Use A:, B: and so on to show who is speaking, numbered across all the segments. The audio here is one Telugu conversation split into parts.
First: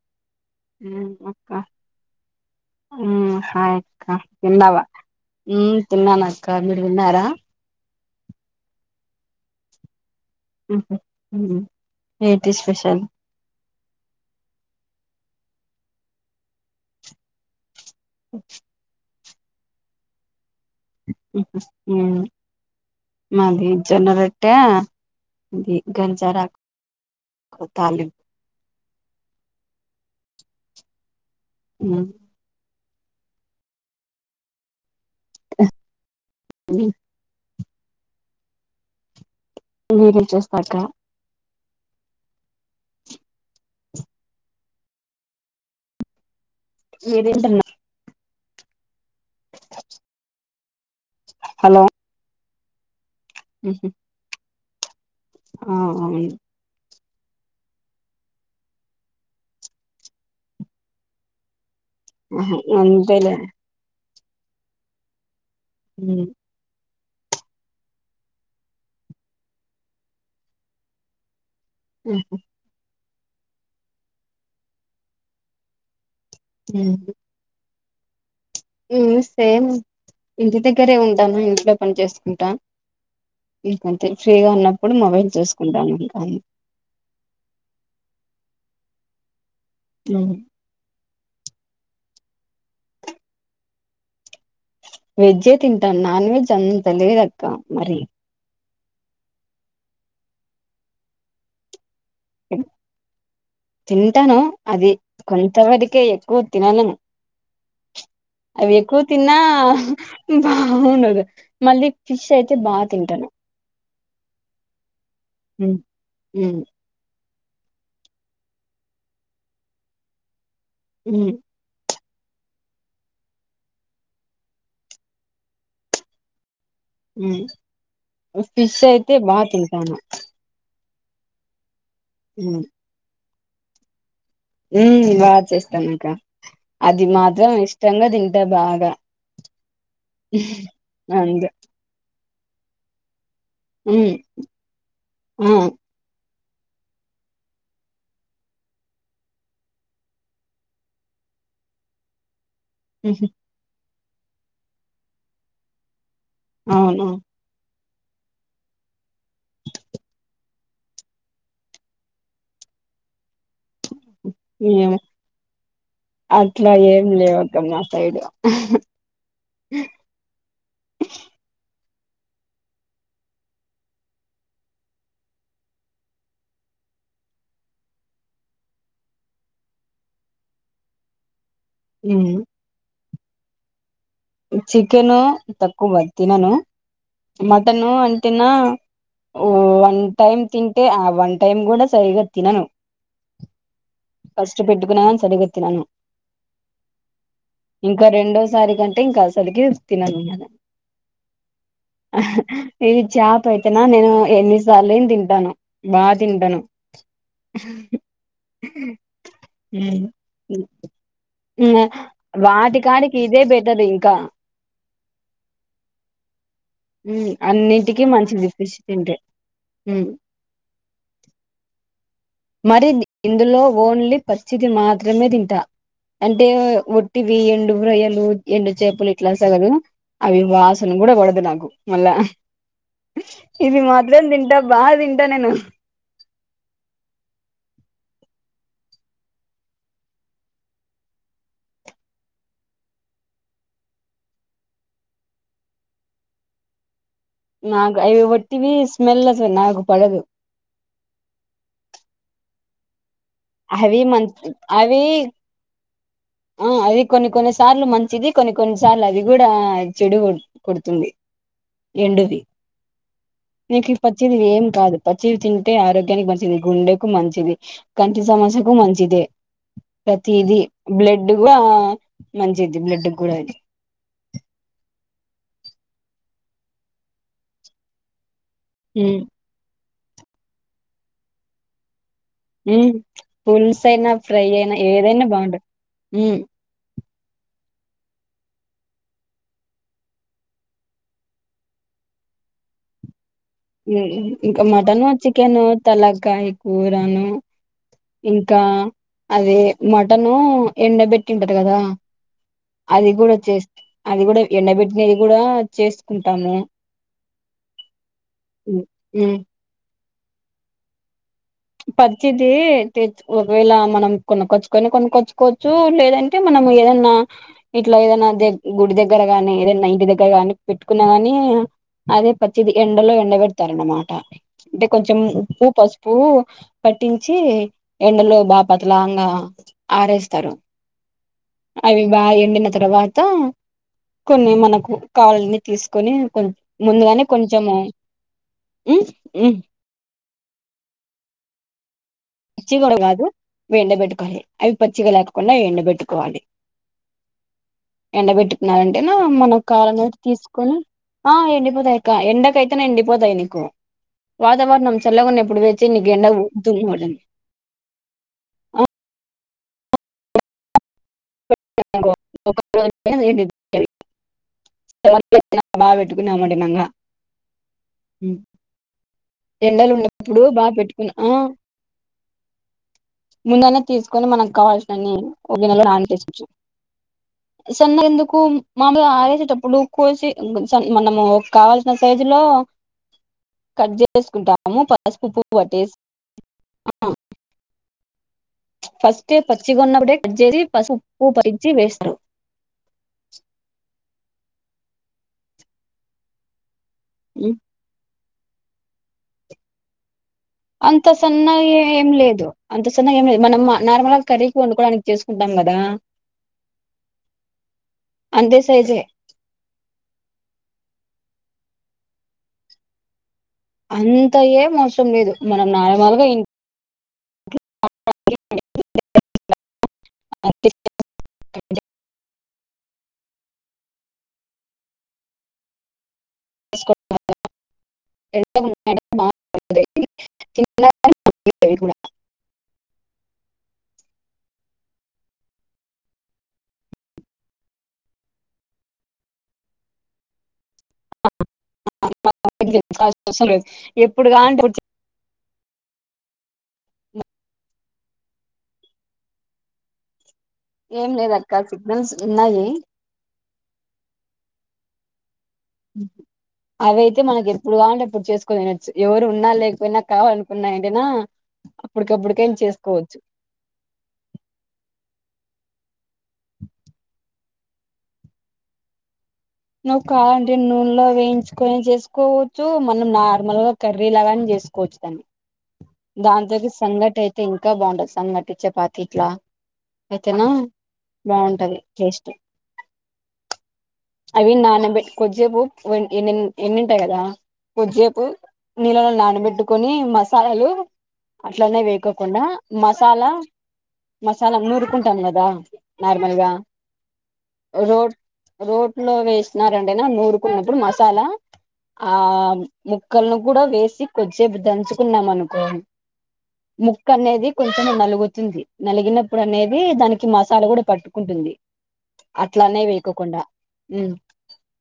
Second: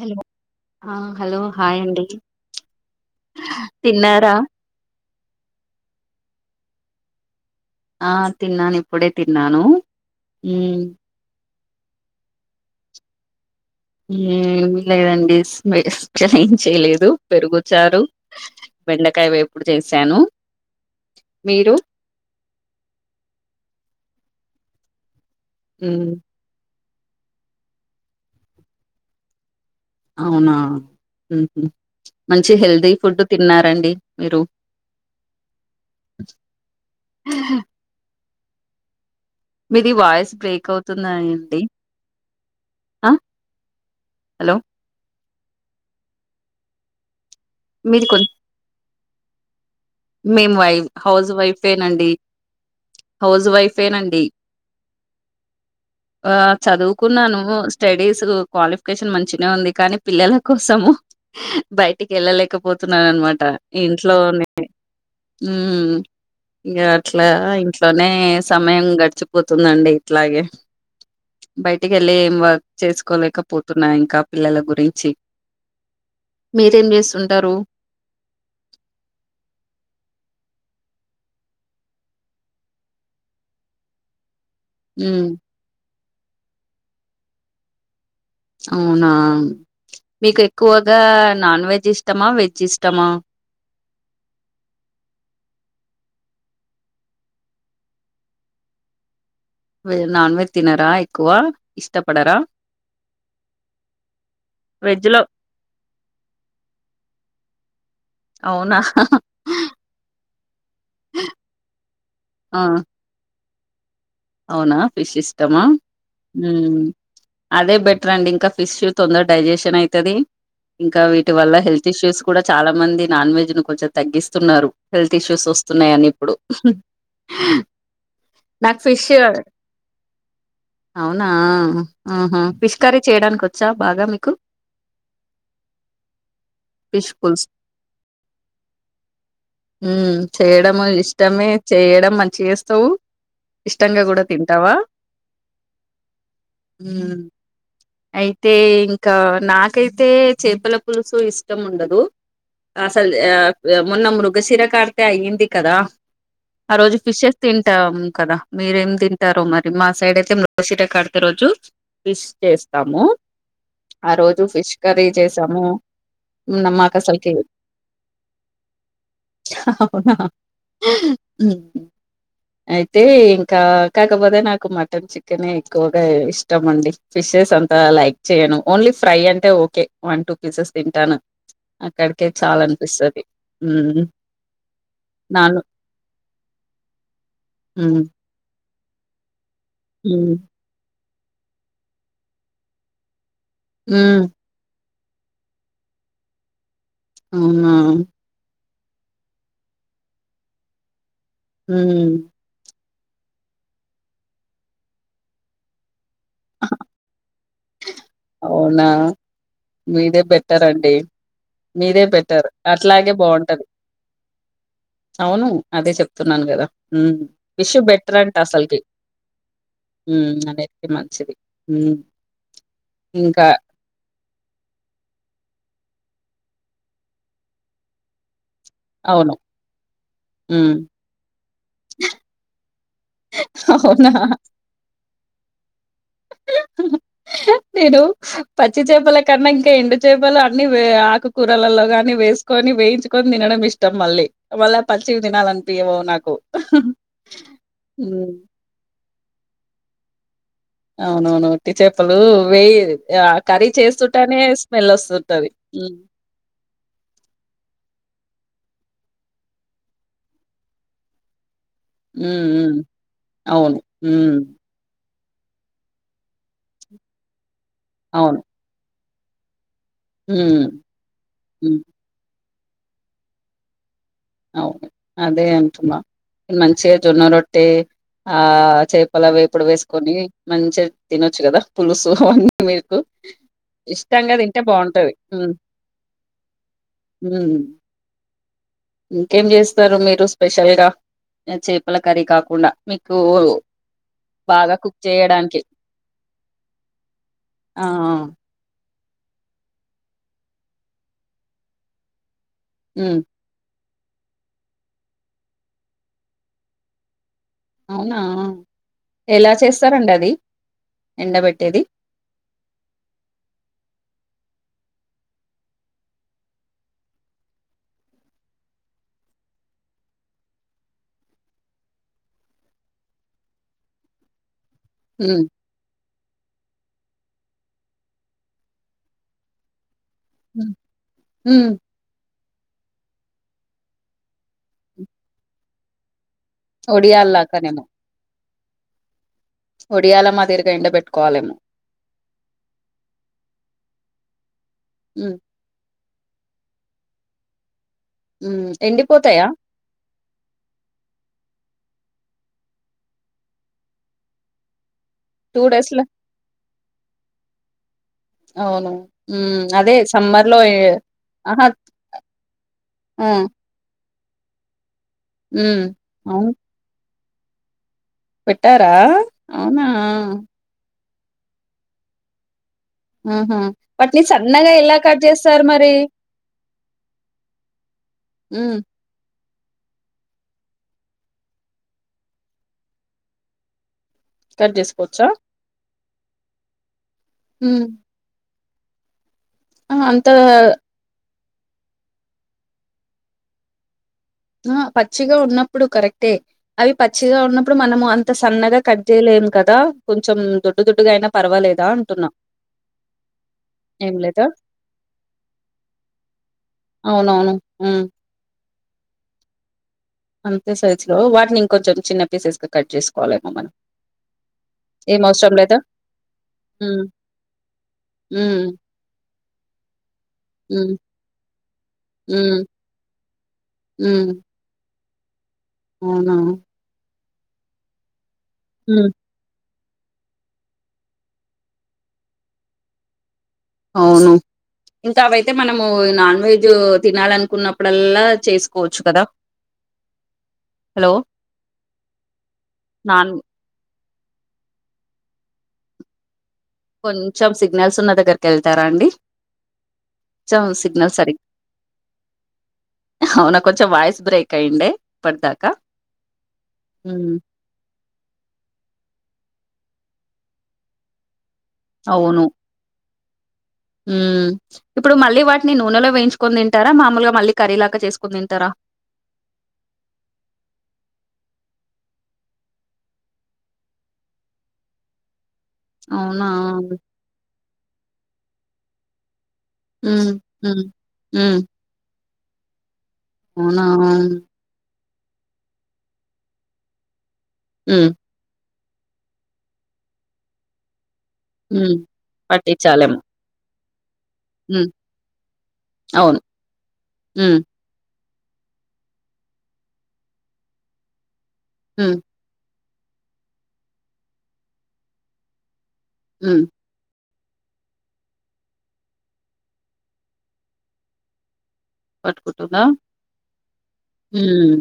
A: హలో హ హలో హాయ్ అండి
B: మ్ హాయ్ అక్క
A: తిన్నారా
B: తిన్నవా, ఉ తిన్నాన అక్క మీరు తిన్నారా?
A: ఆ తిన్నాను ఇప్పుడే తిన్నాను. మ్మ్
B: ఉహు ఉ ఏటి స్పెషల్?
A: ఏం లేదండి స్పెషల్ ఏం చేయలేదు పెరుగు చ్చారు, బెండకాయ వేపుడు చేసాను.
B: మ్ మాది జొన్నరొట్టా ఇది
A: మ్మ్
B: ఘంజరా తాలి
A: అవునా ఉమ్ మంచి హెల్దీ. ఫుడ్ తిన్నారండి మీరు.
B: ఆహ్ ఉమ్.
A: మీ
B: మీరేం
A: వాయిస్ బ్రేక్
B: చేస్తారక్క
A: అవుతుందండి. ఆహ్ హలో.
B: ఏప్.
A: మీది కోం. మేము వైప్ హౌస్
B: హలో
A: వైఫేనండి. హౌస్ వైఫేనండి.
B: ఆహ్ అవును.
A: కున్నాను స్టడీస్ క్వాలిఫికేషన్ మంచిగునే ఉంది కానీ పిల్లల కోసము. బయటికి
B: ఆహా అంతేలే
A: వెళ్ళలేకపోతున్నానమాట ఇంట్లోనే. ఉమ్ ఇంకా. ఇట్లా ఇంట్లోనే సమయం గడిచిపోతుందండి ఇట్లాగే. బయటికి వెళ్ళి
B: ఉమ్
A: ఏం వర్క్ చేసుకోలేకపోతున్నా ఇంకా పిల్లల గురించి. మీరేం
B: ఉమ్
A: చేస్తుంటారు.
B: ఉమ్ సేమ్ ఇంటి దగ్గరే ఉంటాను ఇంట్లో పని చేసుకుంటా. ఇంకంతే. ఫ్రీగా ఉన్నప్పుడు
A: హ్మ్.
B: మొబైల్ చూసుకుంటాను ఇకా.
A: అవునా మీకు ఎక్కువగా నాన్ వెజ్ ఇష్. ఇష్టమా వెజ్ ఇష్టమా.
B: వెజే తింటాను నాన్ వెజ్ అంతా తెలువదక్క మరి.
A: వె నాన్ వెెజ్ తినరా ఎక్కువ ఇష్టపడరా.
B: తింటాను అది
A: వెజ్‌లో
B: కొంతవరకే ఎక్కువ తినను. అవి
A: అవునా!
B: ఎక్కువ తిన్నా బాగుండదు మళ్ళీ ఫిష్ అయితే
A: ఆ!
B: బాగా తింటాను.
A: అవునా ఫిష్ ఇష్టమా
B: ఉమ్,
A: ఉమ్. అదే బెటర్ అండి ఇంకా ఫిష్ తొందర డైజెషన్ అయితది ఇంకా వీటి
B: ఉమ్,
A: వల్ల హెల్త్ ఇష్యూస్. కూడా చాలా మంది నాన్ వెజ్ ను కొంచెం తగ్గిస్తున్నారు హెల్త్ ఇష్యూస్ వస్తున్నాయని ఇప్పుడు.
B: ఫిష్ అయితే బాగా తింటాను.
A: అవునా ఆహ
B: ఉమ్,
A: ఫిష్ కర్రీ చేయడానికి వచ్చా బాగా మీకు.
B: ఉమ్ బాగా చేస్తాను అక్క అది
A: ఫిష్ పులుసు
B: మాత్రం ఇష్టంగా తింటా బాగా.
A: ఉమ్ చేయడం
B: అందు
A: ఇష్టమే చేయడం మంచిగా చేస్తావు. ఇష్టంగా
B: ఉమ్,
A: కూడా తింటావా.
B: ఆ,
A: అయితే ఇంకా నాకైతే చేపల పులుసు ఇష్టం ఉండదు. అసలు
B: ఉహు,
A: ఆహ్ మొన్న మృగశిరకార్తే అయ్యింది కదా. ఆ రోజు
B: అవును
A: ఫిషెస్ తింటాం. కదా మీరేం తింటారో మరి మా సైడ్ అయితే మృగశిర కార్తి రోజు ఫిష్ చేస్తాము. ఆ రోజు ఫిష్
B: ఏం
A: కర్రీ చేసాము.
B: అట్లా
A: మాకు
B: ఏం
A: అసలుకి
B: లేవక్క నా సైడ్ ఆహ్.
A: అవునా ఆహ్ ఉమ్ అయి అయితే ఇంకా కాకపోతే నాకు మటన్ చికెనే ఎక్కువగా ఇష్టం అండి ఫిషెస్ అంత. లైక్ చేయను ఓన్లీ ఫ్రై అంటే ఓకే వన్ టూ పీసెస్ తింటాను. అక్కడికే
B: ఉమ్.
A: చాలు అనిపిస్తది ఉమ్.
B: చికెను తక్కువే తినను మటన్
A: మ్మ్
B: అంటేన్నా. ఆ వన్ టైమ్ తింటే ఆ వన్ టైమ్ కూడా సరిగా తినను
A: ఉ
B: వండుకున్న కానీ సరిగతిన్నాను
A: మ్మ్ అవునా
B: ఇంకా రెండోసారి కం టే ఇంకా అసలకే తినను
A: మ్మ్
B: ఇది చాప్ అయితేనా నేను ఎన్నిసార్లు తింటాను బా తింటను
A: అవునా మీదే బెటర్ అండి మీదే బెటర్
B: వాటి
A: అట్లాగే
B: కాడికి ఇదే
A: బాగుంటది
B: బెటర్ ఇంకా
A: అవును అదే చెప్తున్నాను కదా ఫిష్
B: అన్నిటికీ
A: బెటర్ అంటే
B: మంచిది ఫిష్
A: అసలుకి
B: తింటే
A: ఉ అనేతే మంచిది
B: మరి
A: ఇంకా
B: ఇందులో ఓన్లీ పచ్చిది మాత్రమే తింటా అంటే వట్టివి ఎండు రొయ్యలు ఎండు చేపులు ఇట్లా
A: అవును.
B: సగల అవి
A: హ్మ్.
B: వాసన కూడా కొడదు నాకు మళ్ళా ఇది
A: అవునా?
B: మాత్రం తింటా బాగా తింటా నేను
A: నేను పచ్చి చేపల కన్నా ఇంకా ఎండు చేపలు అన్ని ఆకుకూరలలో గాని వేసుకొని వేయించుకొని తినడం ఇష్టం మళ్ళీ మళ్ళ పచ్చికి తినాలనిపియవు నాకు
B: నాకు అయివి
A: హ్మ్.
B: ఒట్టివి స్మెల్ అసలు నాకు పడవు
A: అవునవును ఉట్టి చేపలు వేయేది ఆ కర్రీ
B: అవి మ
A: చేస్తుంటేనే స్మెల్ వస్తుంటది
B: అది కొన్ని కొన్ని సార్లు మంచిది కొన్ని కొన్ని సార్లు అది కూడా చెడు కొడుతుంది ఎండువి
A: హ్మ్. హ్మ్. అవును.
B: నీకు ఈ
A: హ్మ్.
B: పచ్చేదివి ఏం కాదు పచ్చి తింటే ఆరోగ్యానికి మంచిది గుండెకు మంచిది కంటి
A: అవును.
B: సమస్యకు మంచిదే ప్రతిది
A: హ్మ్.
B: బ్లడ్ కూడా
A: హ్మ్.
B: మంచిది బ్లడ్ కూడా ఇది
A: అవు అదే అంటున్న ఈ మంచిగా జొన్న రొట్టె ఆ
B: ఉమ్
A: చేపల వేపుడు వేసుకొని మంచిగా తినొచ్చు కదా పులుసు సో
B: ఉమ్
A: మీకు
B: పులుసు అయినా
A: ఇష్టంగా
B: ఫ్రై
A: తింటే
B: అయినా
A: బాగుంటది
B: ఏదైనా
A: హు
B: బాగుంటది ఉమ్,
A: ఇంకేం చేస్తారు మీరు స్పెషల్ గా చేపల కర్రీ కాకుండా మీకు
B: ఇంకా
A: బాగా కుక్
B: మటన్
A: చేయడానికి?
B: చికెను తలాకాయ కూరను
A: ఆ! ఆ!
B: ఇంకా అదే మటన్ ఎండబెట్టింటది కదా అది
A: హ్మ్.
B: కూడా చేస్త అది కూడా ఎండబెట్టినది కూడా చేసుకుంటాము
A: అవునా
B: ఉమ్ ఉమ్.
A: ఎలా చేస్తారండి అది ఎండబెట్టేది?
B: పచ్చిదే ఒకవేళ మనం కొనకొచ్చు కొనుకొచ్చుకోవచ్చు లేదంటే మనం ఏదన్నా ఇట్లా ఏదైనా గుడి దగ్గర గాని ఏద ఇంటి దగ్గరగాని పెట్టుకున్న గాని అదే పచ్చిది ఎండలో ఎండ పెడతారు అనమాట అంటే కొంచెం
A: హ్మ్.
B: ఉప్పు పసుపు పట్టించి ఎండలో బాపతలాంగా ఆరేస్తారు
A: హ్మ్. హ్మ్.
B: అవి బాగా ఎండిన తర్వాత కొన్ని మనకు కావల్లని తీసుకొని కొ ముందుగానే కొంచెము
A: ఒడియాల్లాగానేమో. ఒడియాల మాదీరిగా ఎండబెట్టుకోవాలేమో
B: పచ్చి కూడా కాదు ఎండబట్టుకోవాలి అవి పచ్చిగా
A: హ్మ్.
B: లేకుండా ఎండబట్టుకోవాలి పోవాలి
A: హ్మ్
B: ఎండబెట్టుకున్నారంటేనా
A: ఎండిపోతాయా?
B: మనం కావాలంటే తీసుకొని ఆ ఎండిపోతాయి దా ఎండ కైతేనే ఎండిపోతాయి నీకు వాతావరణం చల్గా ఉన్నవి ఇప్పుడు వేజ్
A: డేస్‌ల
B: నీకు ఎండవు దూదిమల
A: అవును ఉమ్ అదే సమ్మర్ లో ఏ ఆహ ఊ
B: [unintelligible] బాగా
A: అవును.
B: పెట్టుకొనిమలా
A: పెట్టారా అవునా?
B: ఎండలు ఉండప్పుడు బాగా పెట్టుకున్నా ఆ
A: ఆహా!
B: ముందనే
A: వాటిని
B: తీసుకొని మనకు
A: సన్నగా ఎలా
B: కావాల్సినని
A: కట్
B: ఒక
A: జేస్తారు
B: గిన్నెలో
A: మరి?
B: నానబెటిచు సన్న ఎందుకు
A: హ్మ్.
B: మామిలు అరెటట్టు ఇప్పుడు కోసి మనము కావాల్సిన సైజు లో కట్ చే
A: కట్
B: చేసుకుంటాము
A: జేసుకోవచ్చా?
B: పసుపు కట్టేసి
A: ఉమ్
B: ఫస్టే పచ్చిగా ఉన్నప్పుడే కట్ చేసి పసు పు వేస్తారు
A: ఆ పచ్చిగా ఉన్నప్పుడు కరెక్టే అవి పచ్చిగా ఉన్నప్పుడు మనము అం త సన్నగా కట్ చేయలేము కదా కొం
B: అంత సన్నగా ఏం లేదు అంత సన్నగా ఏం లేదు మనం
A: ఏం
B: నార్మల్గా
A: లేదా?
B: కర్రీకి వండుకోడానికి చే సుకుంటాం కదా
A: అవునవును ఉ
B: సైజ్
A: అంతే సైజ్ లో వాటిని ఇంకొంచెం చిన్న పీసెస్ గా కట్ చేసుకోవాలి
B: అంత ఏం అవసరం లేదు మనం
A: లేదా
B: నార్మల్గా
A: ఉమ్
B: ఇట్లో
A: ఉమ్ ఉమ్ ఊ ఉమ్ ఉహ్మ్ ఉమ్
B: [unintelligible]
A: అవును ఇంకా అవైతే మనము నాన్ వెజ్ తినాలనుకున్నప్పుడల్లా చేసుకోవచ్చు కదా హలో నాన్
B: [unintelligible] ఎప్పుడు కానీ రిజ్
A: కొంచెం సిగ్నల్స్ ఉన్న దగ్గరికి వెళ్తారా అండి కొంచెం సిగ్నల్
B: ఏం
A: సరి
B: లేదక్క సిగ్నల్స్ ఉన్నాయి
A: అవునా కొంచెం వాయిస్ బ్రేక్ అయింది
B: అదయితే
A: ఉమ్
B: మనకి ఎప్పుడు కావాలంటే అప్పుడు చేసుకోవచ్చు ఎవరు ఉన్నా లే మనం కావాలనుకున్నాగానీ
A: అవును
B: ఎప్పటికప్పుటికైనా చేసుకోవచ్చు
A: ఉమ్ ఇప్పుడు మళ్ళీ వాటిని నూనెలో వేయించుకోని తింటారా మామూలుగా మళ్ళీ కర్రీ లాక చేసుకుని తింటారా
B: నువ్వు కావాలంటే నూనెలో వేయించుకొని చేసుకోవచ్చు మనం నార్మల్ గా కర్రీ లాగాన చే సుకోవచ్చుదాన్ని
A: అవునా
B: దాంతో సంఘట అయితే ఇంకా బాగుంటది సంఘటి చపాతి ఇట్లా
A: ఉమ్
B: అయితేనే
A: ఉమ్ ఉమ్
B: బాగుంటది టేస్ట్
A: అవునవును
B: అవి నానబెట్టి కొద్దిసేపు ఎన్ని ఎన్నింటాయి కదా
A: ఉమ్
B: కొద్దిసేపు నీళ్ళలో నానబెట్టుకొని మసాలాలు అట్లానే
A: హ్మ్.
B: వేకోకుండా
A: పట్టించాలేమో.
B: మసాలా మసాలా
A: హ్మ్.
B: నూరుకుంటాం కదా
A: అవును.
B: నార్మల్గా
A: హ్మ్.
B: రోడ్ రోట్లో వేసిన రండైనా నూరుకున్నప్పుడు మసాలా
A: హ్మ్.
B: ఆ ముక్కలను కూడా వేసి కొద్సేపు దంచుకున్నాం అనుకోం
A: హ్మ్.
B: ముక్క అనేది కొంచెం నలుగుతుంది నలిగినప్పుడు అనేది దానికి మసాలా కూడా పట్టుకుంటుంది అట్లానే వేకోకుండా
A: ఉమ్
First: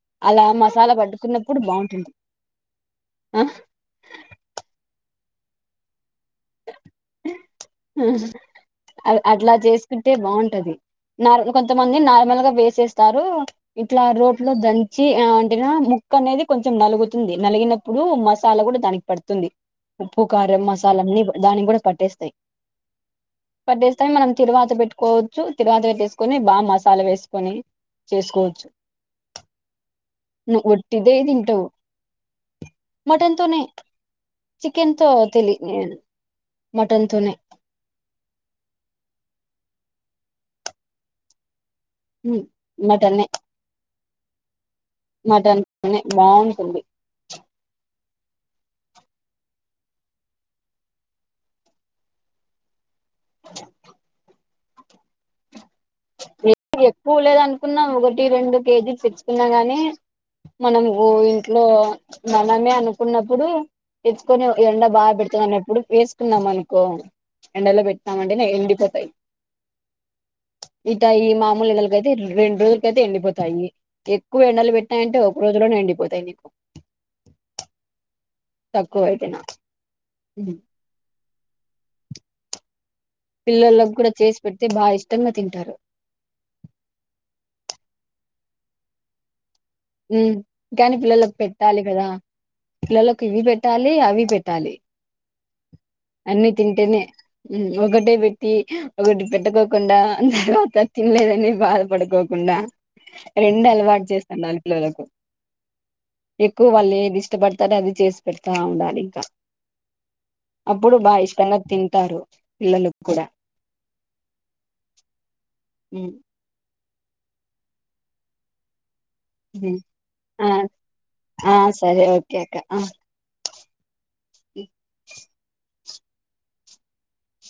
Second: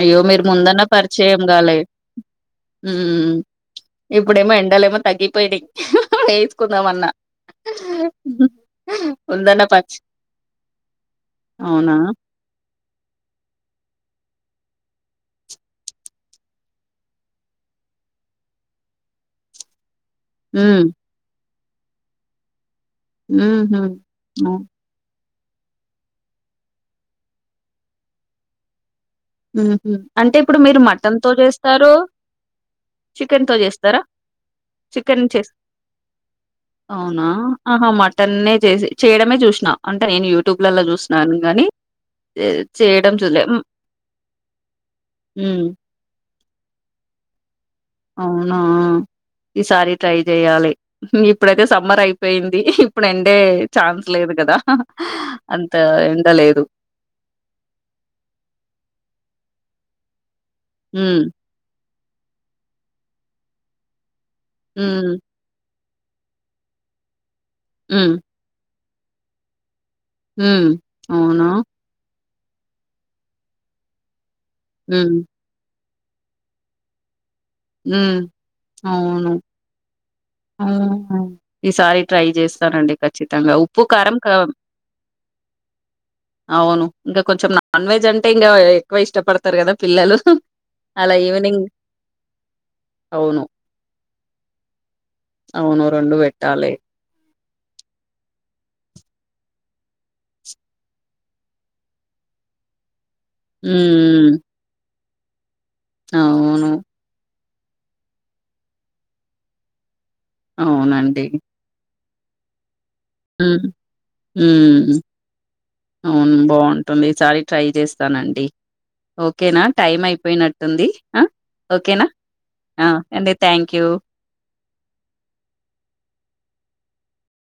A: అయ్యో మీరు
B: అలా
A: ముందన్న
B: మసాలా
A: పరిచయం
B: పట్టుకున్నప్పుడు
A: కాలే
B: బాగుంటుంది ఆ
A: ఇప్పుడేమో ఎండలే ఏమో తగ్గిపోయినాయి వేసుకుందామన్నా
B: అట్లా
A: ముందన్న పచ్చి
B: చేసుకుంటే బాగుంటది నార్
A: అవునా?
B: కొంతమంది నార్మల్గా వేసేస్తారు ఇట్లా రోట్ ఇందుట్లో దంచి అంటేనా ముక్క అనేది కొంచెం నలుగుతుంది నలిగినప్పుడు మసాలా కూడా దానికి పడుతుంది ఉప్పు కారం
A: హ్మ్.
B: మసాలన్నీ దానికి కూడా పట్టేస్తాయి
A: హుహు.
B: పట్టేస్తాయి మనం
A: ఓహ్!
B: తీరువాత పెట్టుకోవ చ్చు తిరువాతి పెట్టేసుకొని బాగా మసాలా వేసుకొని చేసుకోవచ్చు
A: ఉహ అంటే ఇప్పుడు
B: నువ్వు
A: మీరు
B: ఒట్టిదే
A: మటన్ తో
B: తింటావు
A: చేస్తారు
B: మటన్
A: చికెన్తో
B: తోనే
A: చేస్తారా
B: తో
A: చికెన్ చేస్త
B: తెలి మటన్
A: అవునా
B: తోనే
A: ఆహా మటన్నే చేసి చేయడమే చూస నా అంటే నేను యూట్యూబ్లలో చూసిన్నాను కాగాని చేయడం
B: మటనే
A: చూలే
B: మటన్ తోనే బాగుంటుంది
A: అవునా ఈసారి ట్రై చెయాలి ఇప్పుడైతే సమ్మర్ అయిపోయింది ఇప్పుడు ఎండే ఛాన్స్ లేదు కదా ఎండ లేదు.
B: ఎకు ఎక్కువ లేద అనుకున్నాం ఒకటి రెండు కేజీ తెచ్చుకున్నా గాని మనము
A: హ్మ్.
B: ఇంట్లో మనమే అనుకున్నప్పుడు తెచ్చుకొని ఎండ
A: హ్మ్.
B: బాగా పెడుతుంది అన్నప్పుడు వేసుకున్నాం అనుకో ఎండలో
A: హ్మ్.
B: పెట్నామంటే ఎండి ప సై
A: హ్మ్.
B: ఇట ఈ
A: అవునా!
B: మామూలు ఎండలకైతే రెండు రోజులకైతే ఎండిపోతాయి ఎక్కువ ఎండలు పెట్నాయ్
A: హ్మ్.
B: అంటే ఒక రోజులోనే ఎండిపోతా తాయ్
A: ఉ అవును ఈసారి ట్రై చేస్తానండి ఖచ్చితంగా ఉప్పు
B: పిల్లలకు కూడా
A: కారం క
B: చేసి పెడితే బాగా ఇష్టంగా తింటారు
A: అవును ఇంకా కొంచెం నాన్ వెజ్ అంటే ఇంకా ఎక్కువ ఇష్టపడ తారు కదా పిల్లలు
B: ఉమ్ కానీ
A: అలా
B: పిల్లలకు
A: ఈవినింగ్
B: పెట్టాలి కదా పిల్లలకు
A: అవును.
B: ఇవి పెట్టాలి అవి పెట్టాలి
A: అవును రెండు
B: అన్ని
A: పెట్టాలి
B: తింటేనే ఒకటే పెట్టి ఒకటి పెట్టుకోకుండా అ తర్వాత తినలేదని బాధపడుకోకుండా రెండు అలవాటు
A: హ్మ్.
B: చేస్తున్నారు పిల్లలకు ఎక్కువ
A: అవును.
B: వాళ్ళు ఏది ఇష్టపడతారో అది చేసి పెడతా ఉండాలి ఇంకా అప్పుడు బాగా
A: అవునండి.
B: ఇష్టంగా తింటారు పిల్లలు కూడా
A: ఉమ్
B: ఉమ్
A: అవును బా బాగుంటుంది ఈసారి ట్రై చేస్తానండి ఓకేనా
B: ఉమ్.
A: టైం
B: ఆ
A: అయిపోయినట్టుంది ఆ
B: సరే
A: ఓకేనా
B: ఓకే అక్క
A: ఆ అండి థ్యాంక్ యూ